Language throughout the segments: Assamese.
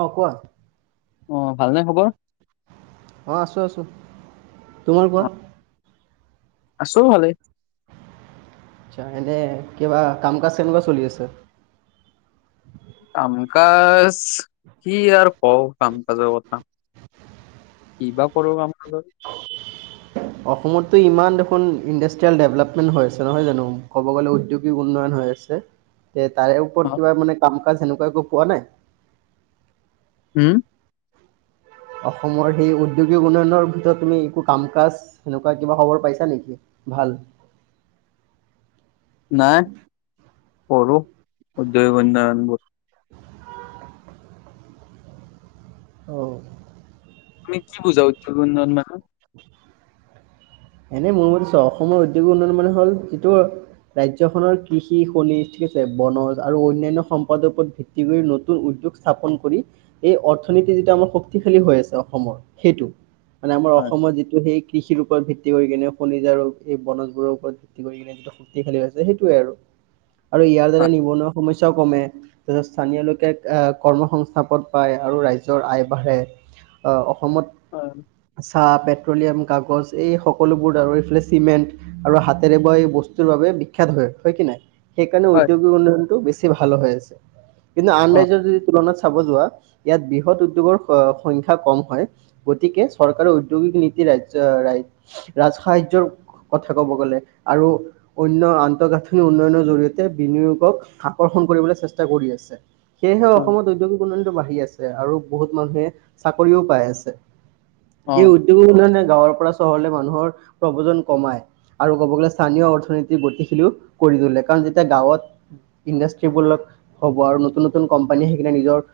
অ কোৱা অ ভালনে খবৰ অঁ আছোঁ আছোঁ তোমাৰ কোৱা অ আছো ভালেই আটচা এনে কিবা কাম কাজ কেনেকুৱা চলি আছে কামকাাজ কি আৰু কওঁ কাম কাজৰ কথা কিবা কৰ কাম কাজৰ অসমততো ইমান দেখোন ইণ্ডাষ্ট্ৰিয়েল ডেভলপমেন্ট হৈ আছে নহয় জানো ক'ব গ'লে উদ্যোগিক উন্নয়ন হৈ আছে তে তাৰে ওপৰত অ কিবা মানে কাম কাজ সেনেকুৱা একো পোৱা নাই উ অসমৰ সেই ঔদ্যোগিক উন্নয়নৰ ভিতৰত তুমি একো কাম কাজ সেনেকুৱা কিবা খবৰ পাইছা নেকি ভাল নাই পঢ়ো [inaudible] [unintelligible] অ তুমি কি বুজা উদ্যোগ উন্নয়ন মানে এনেই মোৰ মতে চ অসমৰ উদ্যোগিক উন্নয়ন মানে হ'ল যিটো ৰাজ্যখনৰ কৃষি খনি ঠিক আছে বনজ আৰু অন্যান্য সম্পদৰ ওপৰত ভিত টি কৰি নতুন উদ্যোগ স্থাপন কৰি এই অৰ্থনীতি যিটো আমাৰ শক্তিশালী হৈ আছে অসমৰ সেইটো মানে আমাৰ হয় অসমত যিটো সেই কৃষিৰ ওপৰ ভিত্ ভিত্তি কৰি কিনে খনিজ আৰু এই বনজবোৰৰ ওপৰত ভিত্তি কিনে যিটো শক্তিশালী আছে সেইটোৱে আৰু আৰু ইয়াৰ দ্বাৰা হয় নিবনুৱা সমস্ স্যাও কমে তাৰপিছত স্থানীয় লোকে কৰ্ম সংস্থাপন পায় আৰু ৰাইজৰ আয় বাঢ়ে অ অসমত হয় চাহ পেট্ৰলিয়াম কাগজ এই সকলোবোৰ আৰু এইফালে চিমেণ্ট আৰু হাতেৰে বোৱা এই বস্তুৰ বাবে বিখ্যাত হয়, হয় কি নাই সেইকাৰণে হয় হয় উদ্যোগিক উন্নয়নটো বেছি ভাল হৈ আছে কিন্তু আন অ ৰাজ্যৰ যদি তুলনাত চাব যোৱা ইয়াত বৃহৎ উদ্যোগৰ সংখ্যা কম হয় গতিকে চৰকাৰে উ উদ্যোগিক নীতি ৰাজ্য ৰাজ সাহায্যৰ কথা ক'ব গ'লে আৰু অন্য আন্তঃগাঁঠনি উন্নয়নৰ জৰিয়তে বিনিয়োগক আকৰ্ষণ কৰিবলৈ চেষ্টা কৰি আছে সেয়েহে হয় অসমত উদ্যোগিক উন্নয়তিটো বাঢ়ি আছে আৰু বহুত মানুহে চাকৰিও পাই আছে অ এই উদ্যোগিক উন্নয়নে গাঁৱৰ পৰা চহৰলে মানুহৰ প্ৰবজন কমাই আৰু ক'ব গ'লে স্থানীয় অৰ্থনীতি গতিশীলো কৰি তোলে কাৰণ যেতিয়া গাঁৱত ইণ্ডাষ্ট্ৰিবোৰ হ'ব আৰু নতুন নতুন কোম্পানী আহিলে নিজৰ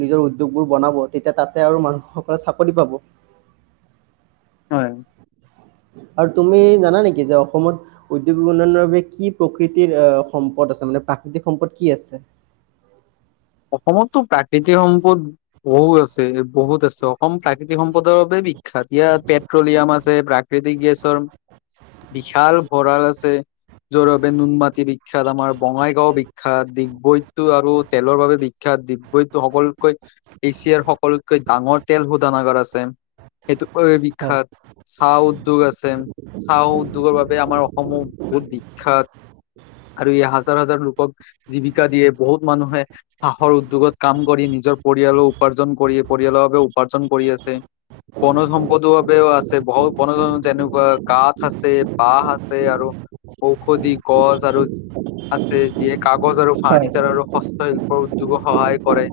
নিজৰ উদ্যোগবোৰ বনাব তেতিয়া তাতে আৰু মানুহসকলে চাকৰি পাব হয় আৰু তুমি জানা নেকি যে অসমত উদ্যোগিক উন্নয়নৰ বাবে কি প্ৰকৃতিৰ আহ সম্পদ আছে মানে প্ৰাকৃতিক সম্পদ কি আছে অসমততো প্ৰাকৃতিক সম্পদ বহু আছে বহুত আছে অসম প্ৰাকৃতিক সম্পদৰ বাবে বিখ্যাত ইয়াত পেট্ৰলিয়াম আছে প্ৰাকৃতিক গেছৰ বিশাল ভঁৰাল আছে। যৰ বাবে নুনমাটি বিখ্যাত আমাৰ বঙাইগাঁও বিখ্যাত ডিগবৈটো আৰু তেলৰ বাবে বিখ্যাত ডিগবৈত সকলকৈ এচিয়া সকলোতকৈ ডাঙৰ তেল শোধানাগাৰ আছে সেইটো হয় বিখ্যাত চাহ উদ্যোগ আছে চাহ উদ্যোগৰ বাবে আমাৰ অসমো বহুত বিখ্যাত। আৰু এই হাজাৰ হাজাৰ লোকক জীৱিকা দিয়ে বহুত মানুহে চাহৰ উদ্যোগত কাম কৰি নিজৰ পৰিয়ালো উপাৰ্জন কৰি পৰিয়ালৰ বাবে উপাৰ্জন কৰি আছে। বনজ সম্পদৰ বাবেও আছে বহু বনজ যেনেকুৱা কাঠ আছে বহ আছে আৰু ঔষধি গছ আৰু আছে যিয়ে কাগজ আৰু হয় ফাৰ্ণিচাৰ আৰু হস্তশিল্ প উদ্যোগক সহায় কৰে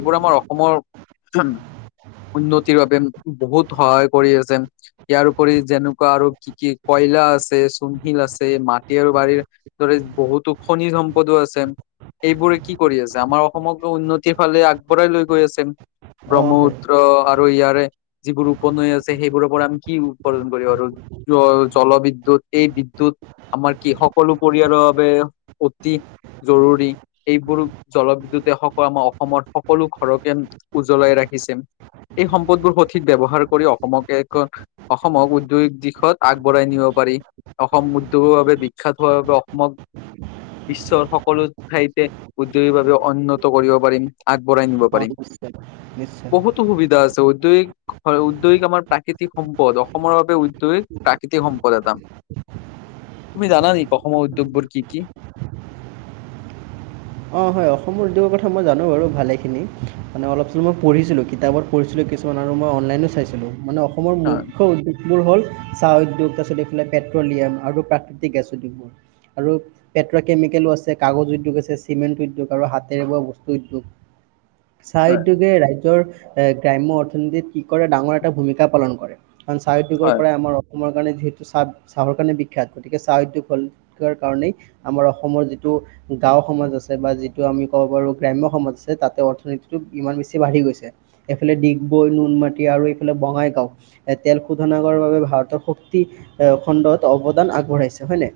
এইবোৰ আমাৰ অসমৰ। উন্নতিৰ বাবে বহুত সহায় কৰি আছে। ইয়াৰ উপৰি যেনেকুৱা আৰু কি কি কয়লা আছে চূনশিল আছে মাটি আৰু বাৰীৰ দৰে বহুতো খনি সম্পদো আছে এইবোৰে কি কৰি আছ আমাৰ অসমক উন্নতিৰ ফালে আগবঢ়াই লৈ গৈ আছে অ হয় ব্ৰহ্মপুত্ৰ আৰু ইয়াৰে যিবোৰ উপনৈ আছে সেইবোৰৰ পৰা আমি কি উৎপাদন কৰিব আৰু কিয় জলবিদ্যুৎ এই বিদ্যুৎ আমাৰ কি সকলো পৰিয়ালৰ বাবে অতি জৰুৰী এইবোৰ জলবিদ্যুতে সকলো আমাৰ অসমৰ সকলো ঘৰকে উজ্বলাই ৰাখিছে। এই সম্পদবোৰ সঠিক ব্যৱহাৰ কৰি অসমকে একক অসমক উদ্যোগিক দিশত আগবঢ়াই নিব পাৰি। অসম উদ্যোগৰ বাবে বিখ্যাত হোৱাৰ বাবে অসমক বিশ্বৰ সকলো ঠাইতে। উদ্যোগিক ভাৱে উন্নত কৰিব পাৰিম। আগবঢ়াই নিব অ পাৰিম নিশ্চয় নিশ্চয় বহুতো সুবিধা আছে উদ্যোগিক হয় উদ্যোগিক আমাৰ প্ৰাকৃতিক সম্পদ অসমৰ বাবে উদ্যোগিক প্ৰাকৃতিক সম্পদ এটা, তুমি জানা নেকি অসমৰ উদ্যোগবোৰ কি কি? অ হয় অসমৰ উদ্যোগৰ কথা মই জানো বাৰু ভালেখিনি মানে অলপ চলপ মই পঢ়িছিলো কিতাপত, পঢ়িছিলো কিছুমান আৰু মই অনলাইনো চাইছিলো মানে অসমৰ হয় মুখ্য উদ্যোগ, বোৰ হ'ল চাহ উদ্যোগ তাৰপিছত এইফালে পেট্ৰলিয়াম আৰু প্ৰাকৃতিক গেছ উদ্যোগবোৰ। আৰু পেট্ৰ কেমিকেলো আছে কাগজ উদ্যোগ আছে, চিমেণ্ট উদ্যোগ আৰু হাতেৰে বোৱা বস্তু উদ্যোগ চাহ হয় উদ্যোগে ৰাজ্যৰ, এ গ্ৰাম্য অৰ্থনীতিত কি কৰে ডাঙৰ এটা ভূমিকা পালন কৰে কাৰণ চাহ উদ্যোগৰ হয় পৰাই আমাৰ অসম, তোমাৰ কাৰণে যিহেতু চাহ চাহৰ কাৰণে বিখ্যাত গতিকে চাহ উদ্যোগ হ'ল। কাৰণেই আমাৰ অসমৰ যিটো গাও সমাজ আছে। ছে বা যিটো আমি ক'ব পাৰো গ্ৰাম সমাজ আছে তাতে অৰ্থনীতিটো ইমান বেছি বাঢ়ি গৈছে। এইফালে ডিগবৈ নুন মাটি আৰু এইফালে বঙাইগাঁও। এ তেল শোধন কৰাৰ বাবে ভাৰতৰ শক্তি এ খণ্ডত অৱদান আগবঢ়াইছে হয় নে।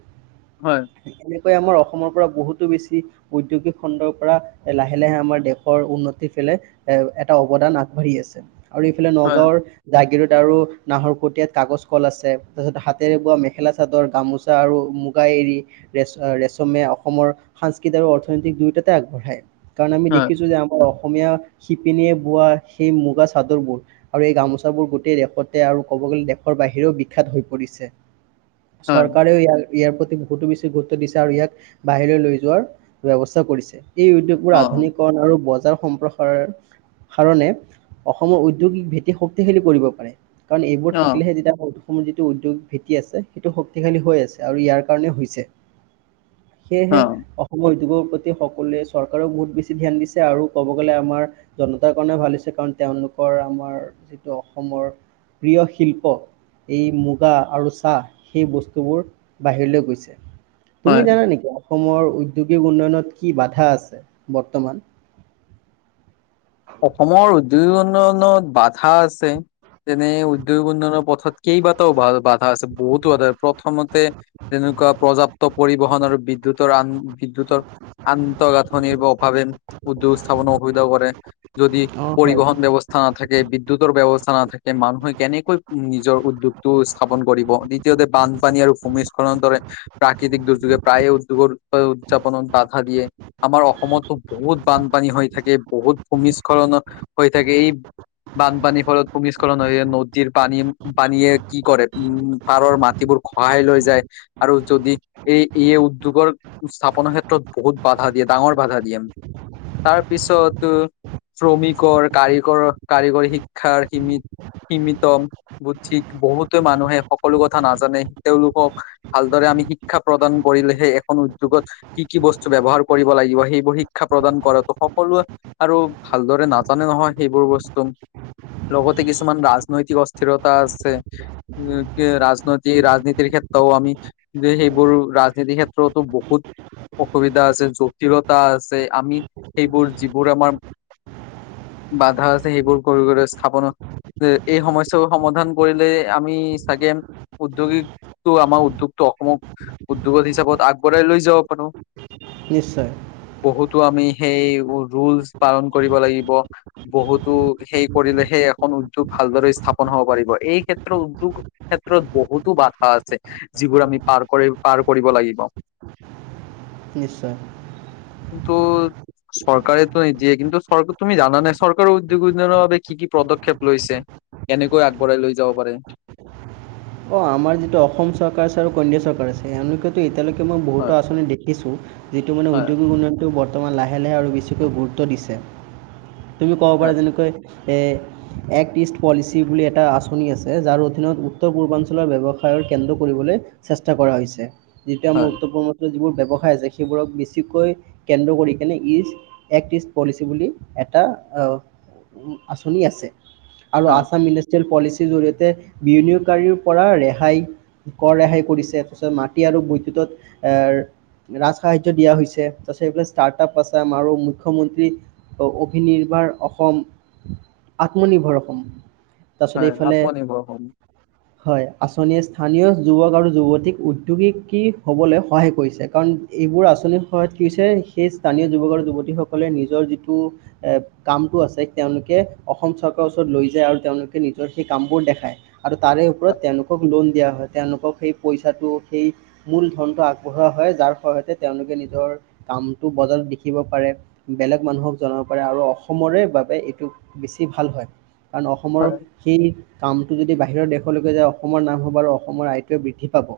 হয়। এনেকৈ আমাৰ অসমৰ পৰা বহুতো বেছি। উদ্যোগিক খণ্ডৰ পৰা লাহে লাহে দেশৰ আমাৰ উন্নতি ফালে, এ এটা অৱদান আগবাঢ়ি আছে আৰু এইফালে হয় নগাঁৱৰ। জাগিৰোত আৰু নাহৰ কটিয়াত কাগজ কল আছে তাৰপিছত হাতেৰে বোৱা মেখেলা চাদৰ গামোচ আৰু মুগা এৰী ৰেচ ৰেচমিয়া অসমৰ সাংস্ক কেতিয়াবা অৰ্থনৈতিক দুয়োটাতে আগবঢ়ায় কাৰণ আমি হয় দেখিছো যে আমাৰ অসম অসমীয়া শিপিনীয়ে বোৱা সেই মুগা চাদৰবোৰ। আৰু এই গামোচাবোৰ গোটেই দেশতে আৰু ক'ব গ'লে দেশৰ বাহিৰেও বিখ্যাত হৈ পৰিছে। হয় চৰকাৰেও ইয়াক ইয়াৰ প্ৰতি বহুতো বেছি গুৰুত্ব দিছে আৰু ইয়াক বাহিৰলৈ লৈ যোৱাৰ। ব্যৱস্থা কৰিছে এই উদ্যোগ বোৰ অ আধোনিকৰন আৰু বজাৰ সম্প্ৰ কৰ কাৰণে অসমৰ উদ্যোগিক ভেতি শক্তিশালী কৰিব পাৰে। কাৰণ এইবোৰ অ থাকিলেহে তেতিয়া হ'ল অসম যিটো উদ্যোগিক ভিত্তি আছে সেইটো শক্তিশালী হৈ আছে আৰু ইয়াৰ কাৰণে হৈছে। সেইয়েহে, অ অসমৰ উদ্যোগৰ প্ৰতি সকলোৱে চৰকাৰে বহুত বেছি ধ্যান দিছে আৰু ক'ব গ'লে আমাৰ। জনতাৰ কাৰণে ভাল হৈছে কাৰণ তেওঁলোকৰ আমাৰ যিটো অসমৰ প্ৰিয় শিল্প, এই মুগা আৰু চাহ সেই বস্তুবোৰ বাহিৰলৈ গৈছে। হয় তুমি জানা নেকি অসমৰ উদ্যোগিক উন্নয়নত কি বাধা আছে বৰ্তমান। অসমৰ উদ্যোগিক উন্নয়নত বাধা আছে। যেনে উদ্যোগিক উন্নয়নৰ পথত কেইবাটাও বাধা আছে বহুতো বাধা প্ৰথমতে, তেনেকুৱা প্ৰযাপ্ত পৰিবহন আৰু বিদ্যুতৰ আন বিদ্যুতৰ, আন্তঃগাঁথনিৰ অভাৱে উদ্যোগ স্থাপনৰ অসুবিধা কৰে যদি অ' হয়, পৰিবহন ব্যৱস্থা, স্থা নাথাকে বিদ্যুতৰ ব্যৱস্থা নাথাকে মানুহে কেনেকৈ নিজৰ উদ্যোগটো স্থাপন কৰিব নি, দ্ধিতীয়তে বানপানী আৰু ভূমিস্খলনৰ দৰে, প্ৰাকৃতিক দুৰ্যোগে প্ৰায়ে উদ্যোগৰ উদযাপনত বাধা দিয়ে। আমাৰ অসমতো বহুত বানপানী হৈ থাকে বহুত ভূমিস্খলন হৈ থাকে এই, বানপানীৰ ফলত ভূমিস্খলন হৈ নদীৰ পানী পানীয়ে কি কৰে উম, পাৰৰ মাটিবোৰ খহাই লৈ যায় আৰু যদি এই এই উদ্যোগৰ, স্থাপনৰ ক্ষেত্ৰত বহুত বাধা দিয়ে ডাঙৰ বাধা দিয়ে তাৰ পিছত, শ্ৰমিকৰ কাৰিকৰ কাৰিকৰী শিক্ষাৰ সীমিত, সীমিত বুদ্ধিক বহুতো মানুহে সকলো কথা নাজানে তেওঁলোকক, ভালদৰে শিক্ষা প্ৰদান কৰিলেহে এখন উদ্যোগত কি কি বস্তু ব্যৱহাৰ কৰিব লাগিব সেইবোৰ শিক্ষা প্ৰদান কৰাতো সকলোৱে আৰু ভালদৰে নাজানে নহয় সেইবোৰ বস্তু লগতে কিছুমান ৰাজনৈতিক অস্থিৰতা আছে উম কি ৰাজনৈতিক ৰাজনীতিৰ ক্ষেত্ৰও আমি যে সেইবোৰ ৰাজনীতি ক্ষেত্ৰতো বহুত অসুবিধা আছে জটিলতা আছে আমি সেইবোৰ যিবোৰ আমাৰ বাধা আছে সেইবোৰ কৰি কৰি স্থাপন যে এই সমস্যাবোৰ সমাধান কৰিলে আমি চাগে উদ্যোগিক টো আমাৰ উদ্যোগটো অসমক উদ্যোগত হিচাপত আগবঢ়াই লৈ যাব পাৰো নিশ্চয় বহুতো আমি সেই ৰুলচ পালন কৰিব লাগিব বহুতো সেই কৰিলেহে এখন উদ্যোগ ভালদৰে স্থাপন হব পাৰিব এই ক্ষেত্ৰত উদ্যোগ ক্ষেত্ৰত বহুতো বাধা আছে যিবোৰ আমি পাৰ কৰি পাৰ কৰিব লাগিব [inaudible] নিশ্চয় কিন্তু চৰকাৰেতো এ নিদিয়ে কিন্তু চৰকা তুমি জানানে চৰকাৰৰ উদ্যোগ উন্নয়নৰ বাবে কি কি পদক্ষেপ লৈছে কেনেকৈ আগবঢ়াই লৈ যাব পাৰে অ আমাৰ যিটো অসম চৰকাৰ আছে আৰু কেন্দ্ৰীয় চৰকাৰ আছে এওঁলোকেতো এতিয়ালৈকে মই হয় বহুতো আঁচনি দে দেখিছোঁ যিটো মানে হয় উদ্যোগিক উন্নয়নটো বৰ্তমান লাহে লাহে আৰু বেছিকৈ গুৰুত্ব দিছে তুমি কব হয় পাৰা যেনেকৈ এ এক্ট ইষ্ট পলিচি বুলি এটা আঁচনি আছে যাৰ অধীনত উত্তৰ পূৰ্বাঞ্চলৰ ব্যৱসায়ৰ কেন্দ্ৰ কৰিবলৈ চেষ্টা কৰা হৈছে যেতিয়া মই হয় উত্তৰ পূ্ৰ্বা যিবোৰ ব্যৱসায় আছে সেইবোৰক বেছিকৈ কেন্দ্ৰ কৰি কেনে ইষ্ট এক্ট ইষ্ট পলিচি বুলি এটা অ আঁচনি আছে আৰু হয় আছাম ইণ্ডাষ্ট্ৰিয়েল পলিচীৰ জৰিয়তে বিনিয়োগকাৰীৰ পৰা ৰেহাই কৰ ৰেহাই কৰিছে তাৰপিছত মাটি আৰু বৈদ্যুতত এ ৰাজ সাহায্য দিয়া হৈছে তাৰপিছত এই ষ্টাৰ্ট আপ আচাম আৰু মুখ্যমন্ত্ৰী অভিনিৰ্ভৰ অসম আত্মনিৰ্ভৰ অসম তাৰপিছত হয় এইফালে আত্মনিৰ্ভৰ অসম হয় আঁচনিয়ে স্থানীয় যুৱক আৰু যুৱতীক উদ্যোগিকী হ'বলে সহায় কৰিছে কাৰণ এইবোৰ আঁচনিৰ সহায়ত কি হৈছে সেই স্থানীয় যুৱক আৰু যুৱতী সকলে নিজৰ যিটো এ কামটো আছে তেওঁলোকে অসম চৰকাৰৰ ওচৰত লৈ যায় আৰু তেওঁলোকে নিজৰ সেই কামবোৰ দেখায়। আৰু তাৰে ওপৰত তেওঁলোকক লোন দিয়া হয় তেওঁলোকক সেই পইচাটো সেই মূল ধনটো আগবঢ়োৱা হয় যাৰ ফলতে তেওঁলোকৰ নিজৰ কামটো বজাৰত দেখিব পাৰে। বেলেগ মানুহক জনাব পাৰে আৰু অসমৰে বাবে এইটো বেছি ভাল হয়। কাৰণ অসমৰ হয় সেই কাম টো যদি বাহিৰৰ দেশলৈকে যায় অসমৰ নাম হ'ব আৰু অসমৰ আয়টো বৃদ্ধি পাব।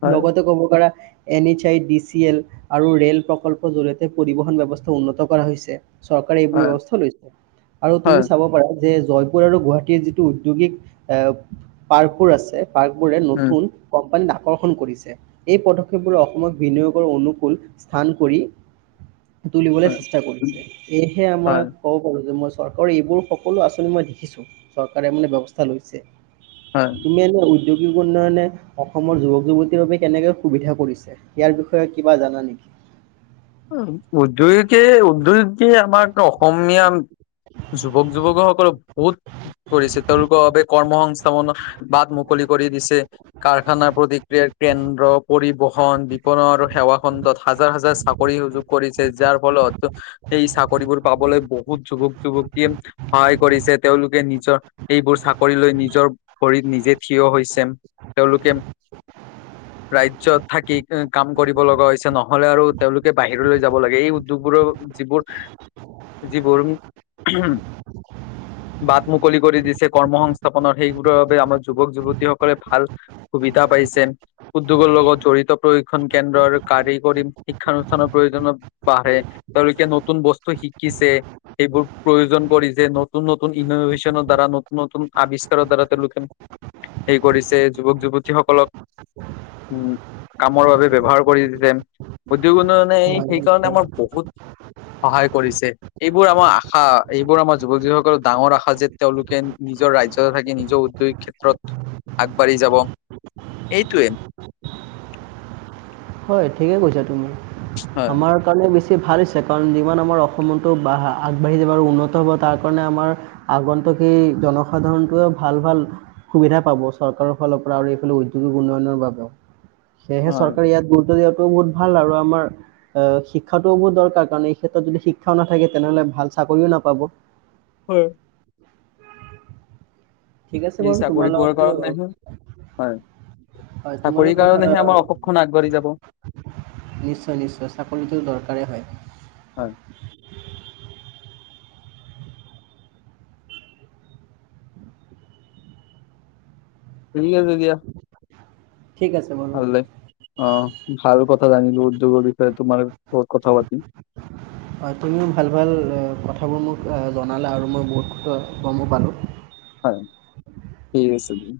হয় হয় লগতে ক'ব পাৰা N H I D C L আৰু ৰে'ল প্ৰকল্পৰ জৰিয়তে পৰিবহণ ব্যৱস্থা উন্নত কৰা হৈছে। চৰকাৰে এইবোৰ হয় ব্যৱস্থা লৈছে আৰু তুমি হয় চাব পাৰা যে জয়পুৰ আৰু গুৱাহাটীৰ যিটো উদ্যোগিক এ পাৰ্কবোৰ আছে পাৰ্ক বোৰে উম নতুন কোম্পানীত আকৰ্ষণ কৰিছে। এই পদক্ষেপবোৰ অসমক বিনিয়োগৰ অনুকূল স্থান কৰি তুলিবলৈ হয় চেষ্টা কৰিছে সেয়েহে হয় আমাক ক'ব পাৰো যে মই চৰকাৰৰ এইবোৰ সকলো আঁচনি মই দেখিছো চৰকাৰে মানে ব্যৱস্থা লৈছে। হয়। তুমি এনে ঔদ্যোগিক উন্নয়নে অসমৰ যুৱক-যুৱতীৰ বাবে কেনেকৈ সুবিধা কৰিছে? ইয়াৰ বিষয়ে কিবা জানা নেকি? উদ্যোগিকে উদ্যোগিকে আমাক অসমীয়া যুৱক যুৱকক সকলক বহুত কৰিছে তেওঁলোকৰ বাবে কৰ্ম সংস্থাপনৰ বাট মুকলি কৰি দিছে। কাৰখানা, প্ৰতিক্ৰিয়াৰ কেন্দ্ৰ, পৰিবহন, বিপনন আৰু সেৱা খণ্ডত হাজাৰ হাজাৰ চাক ৰি সুযোগ কৰিছে যাৰ ফলত সেই চাকৰিবোৰ পাবলৈ বহুত যুৱক-যুৱতীয়ে সহায় কৰিছে তেওঁলোকে নিজৰ এইবোৰ চাকৰি লৈ নিজৰ ভৰিত নিজে থিয় হৈছে, তেওঁলোকে ৰাজ্যত থাকি কাম কৰিব লগা হৈছে, নহলে আৰু তেওঁলোকে বাহিৰলৈ যাব লাগে এই উদ্যোগবোৰৰ যিবোৰ যিবোৰ উমহ বাট মুকলি কৰি দিছে কৰ্ম সংস্থাপনৰ সেইবোৰৰ বাবে আমাৰ যুৱক-যুৱতী সকলে ভাল সুবিধা পাইছে উদ্যোগৰ লগত জড়িত প্ৰশিক্ষন কেন্দ্ৰ আৰু কাৰিকৰী শিক্ষানুষ্ঠানৰ প্ৰয়োজনত বাঢ়ে, তেওঁলোকে নতুন বস্তু শিকিছে। এইবোৰ প্ৰয়োজন কৰি যে নতুন নতুন ইনোভেশনৰ দ্বাৰা নতুন নতুন আৱিষ্কাৰৰ দ্বাৰা তেওঁলোকে হেৰি কৰিছে যুৱক-যুৱতী সকলক [unintelligible] উম কামৰ বাবে ব্যৱহাৰ কৰি দিছে। উদ্যোগ উন্নয়নে এই হয় সেইকাৰণে নিশ্চয় আমাৰ বহুত সহায় কৰিছে। এইবোৰ আমাৰ আশা এইবোৰ আমাৰ যুৱক-যুৱতী সকলৰ ডাঙৰ আশা যে তেওঁলোকে নিজৰ ৰাজ্যতে থাকি নিজৰ উদ্যোগিক ক্ষেত্ৰত আগবাঢ়ি যাব, এইটোৱে। হয় ঠিকেই কৈছা তুমি, হয় আমাৰ কাৰণে বেছি ভাল হৈছে কাৰণ যিমান আমাৰ অসমতো আগবাঢ়ি যাব আৰু উন্নত হ'ব তাৰ কাৰণে আমাৰ আগন্তুক সেই জনসাধাৰণটোৱেও ভাল-ভাল সুবিধা পাব চৰকাৰৰ ফালৰ পৰা আৰু এইফালে উদ্যোগিক উন্নয়নৰ বাবেও, সেয়েহে হয়। চৰকাৰে ইয়াত গুৰুত্ব দিয়াটোও বহুত ভাল আৰু আমাৰ এ শিক্ষাটোও বহুত দৰকাৰ কাৰণ এই ক্ষেত্ৰত যদি শিক্ষাও নাথাকে তেনেহ'লে ভাল চাকৰিও নাপাব। হয়। ঠিক আছে এই বাৰু তোমাৰ চাকৰি পোৱাৰ লগততো কাৰণেহে হয় হয় তোমাৰ চাকৰিৰ লগত কথা কাৰণেহে আমাৰ অসমখন আগবাঢ়ি যাব নিশ্চয়-নিশ্চয় চাকৰিটো দৰকাৰেই হয়। হয় ঠিক আছে দিয়া। ঠিক আছে। বাৰু ভালে অ ভাল কথা জানিলো উদ্যোগৰ বিষয়ে তোমাৰ লগত কথা পাতি। হয় তুমিও ভাল ভাল অ কথাবোৰ মোক জনালা আৰু মই বহুত গমো পালো। হয় ঠিক আছে দিয়া।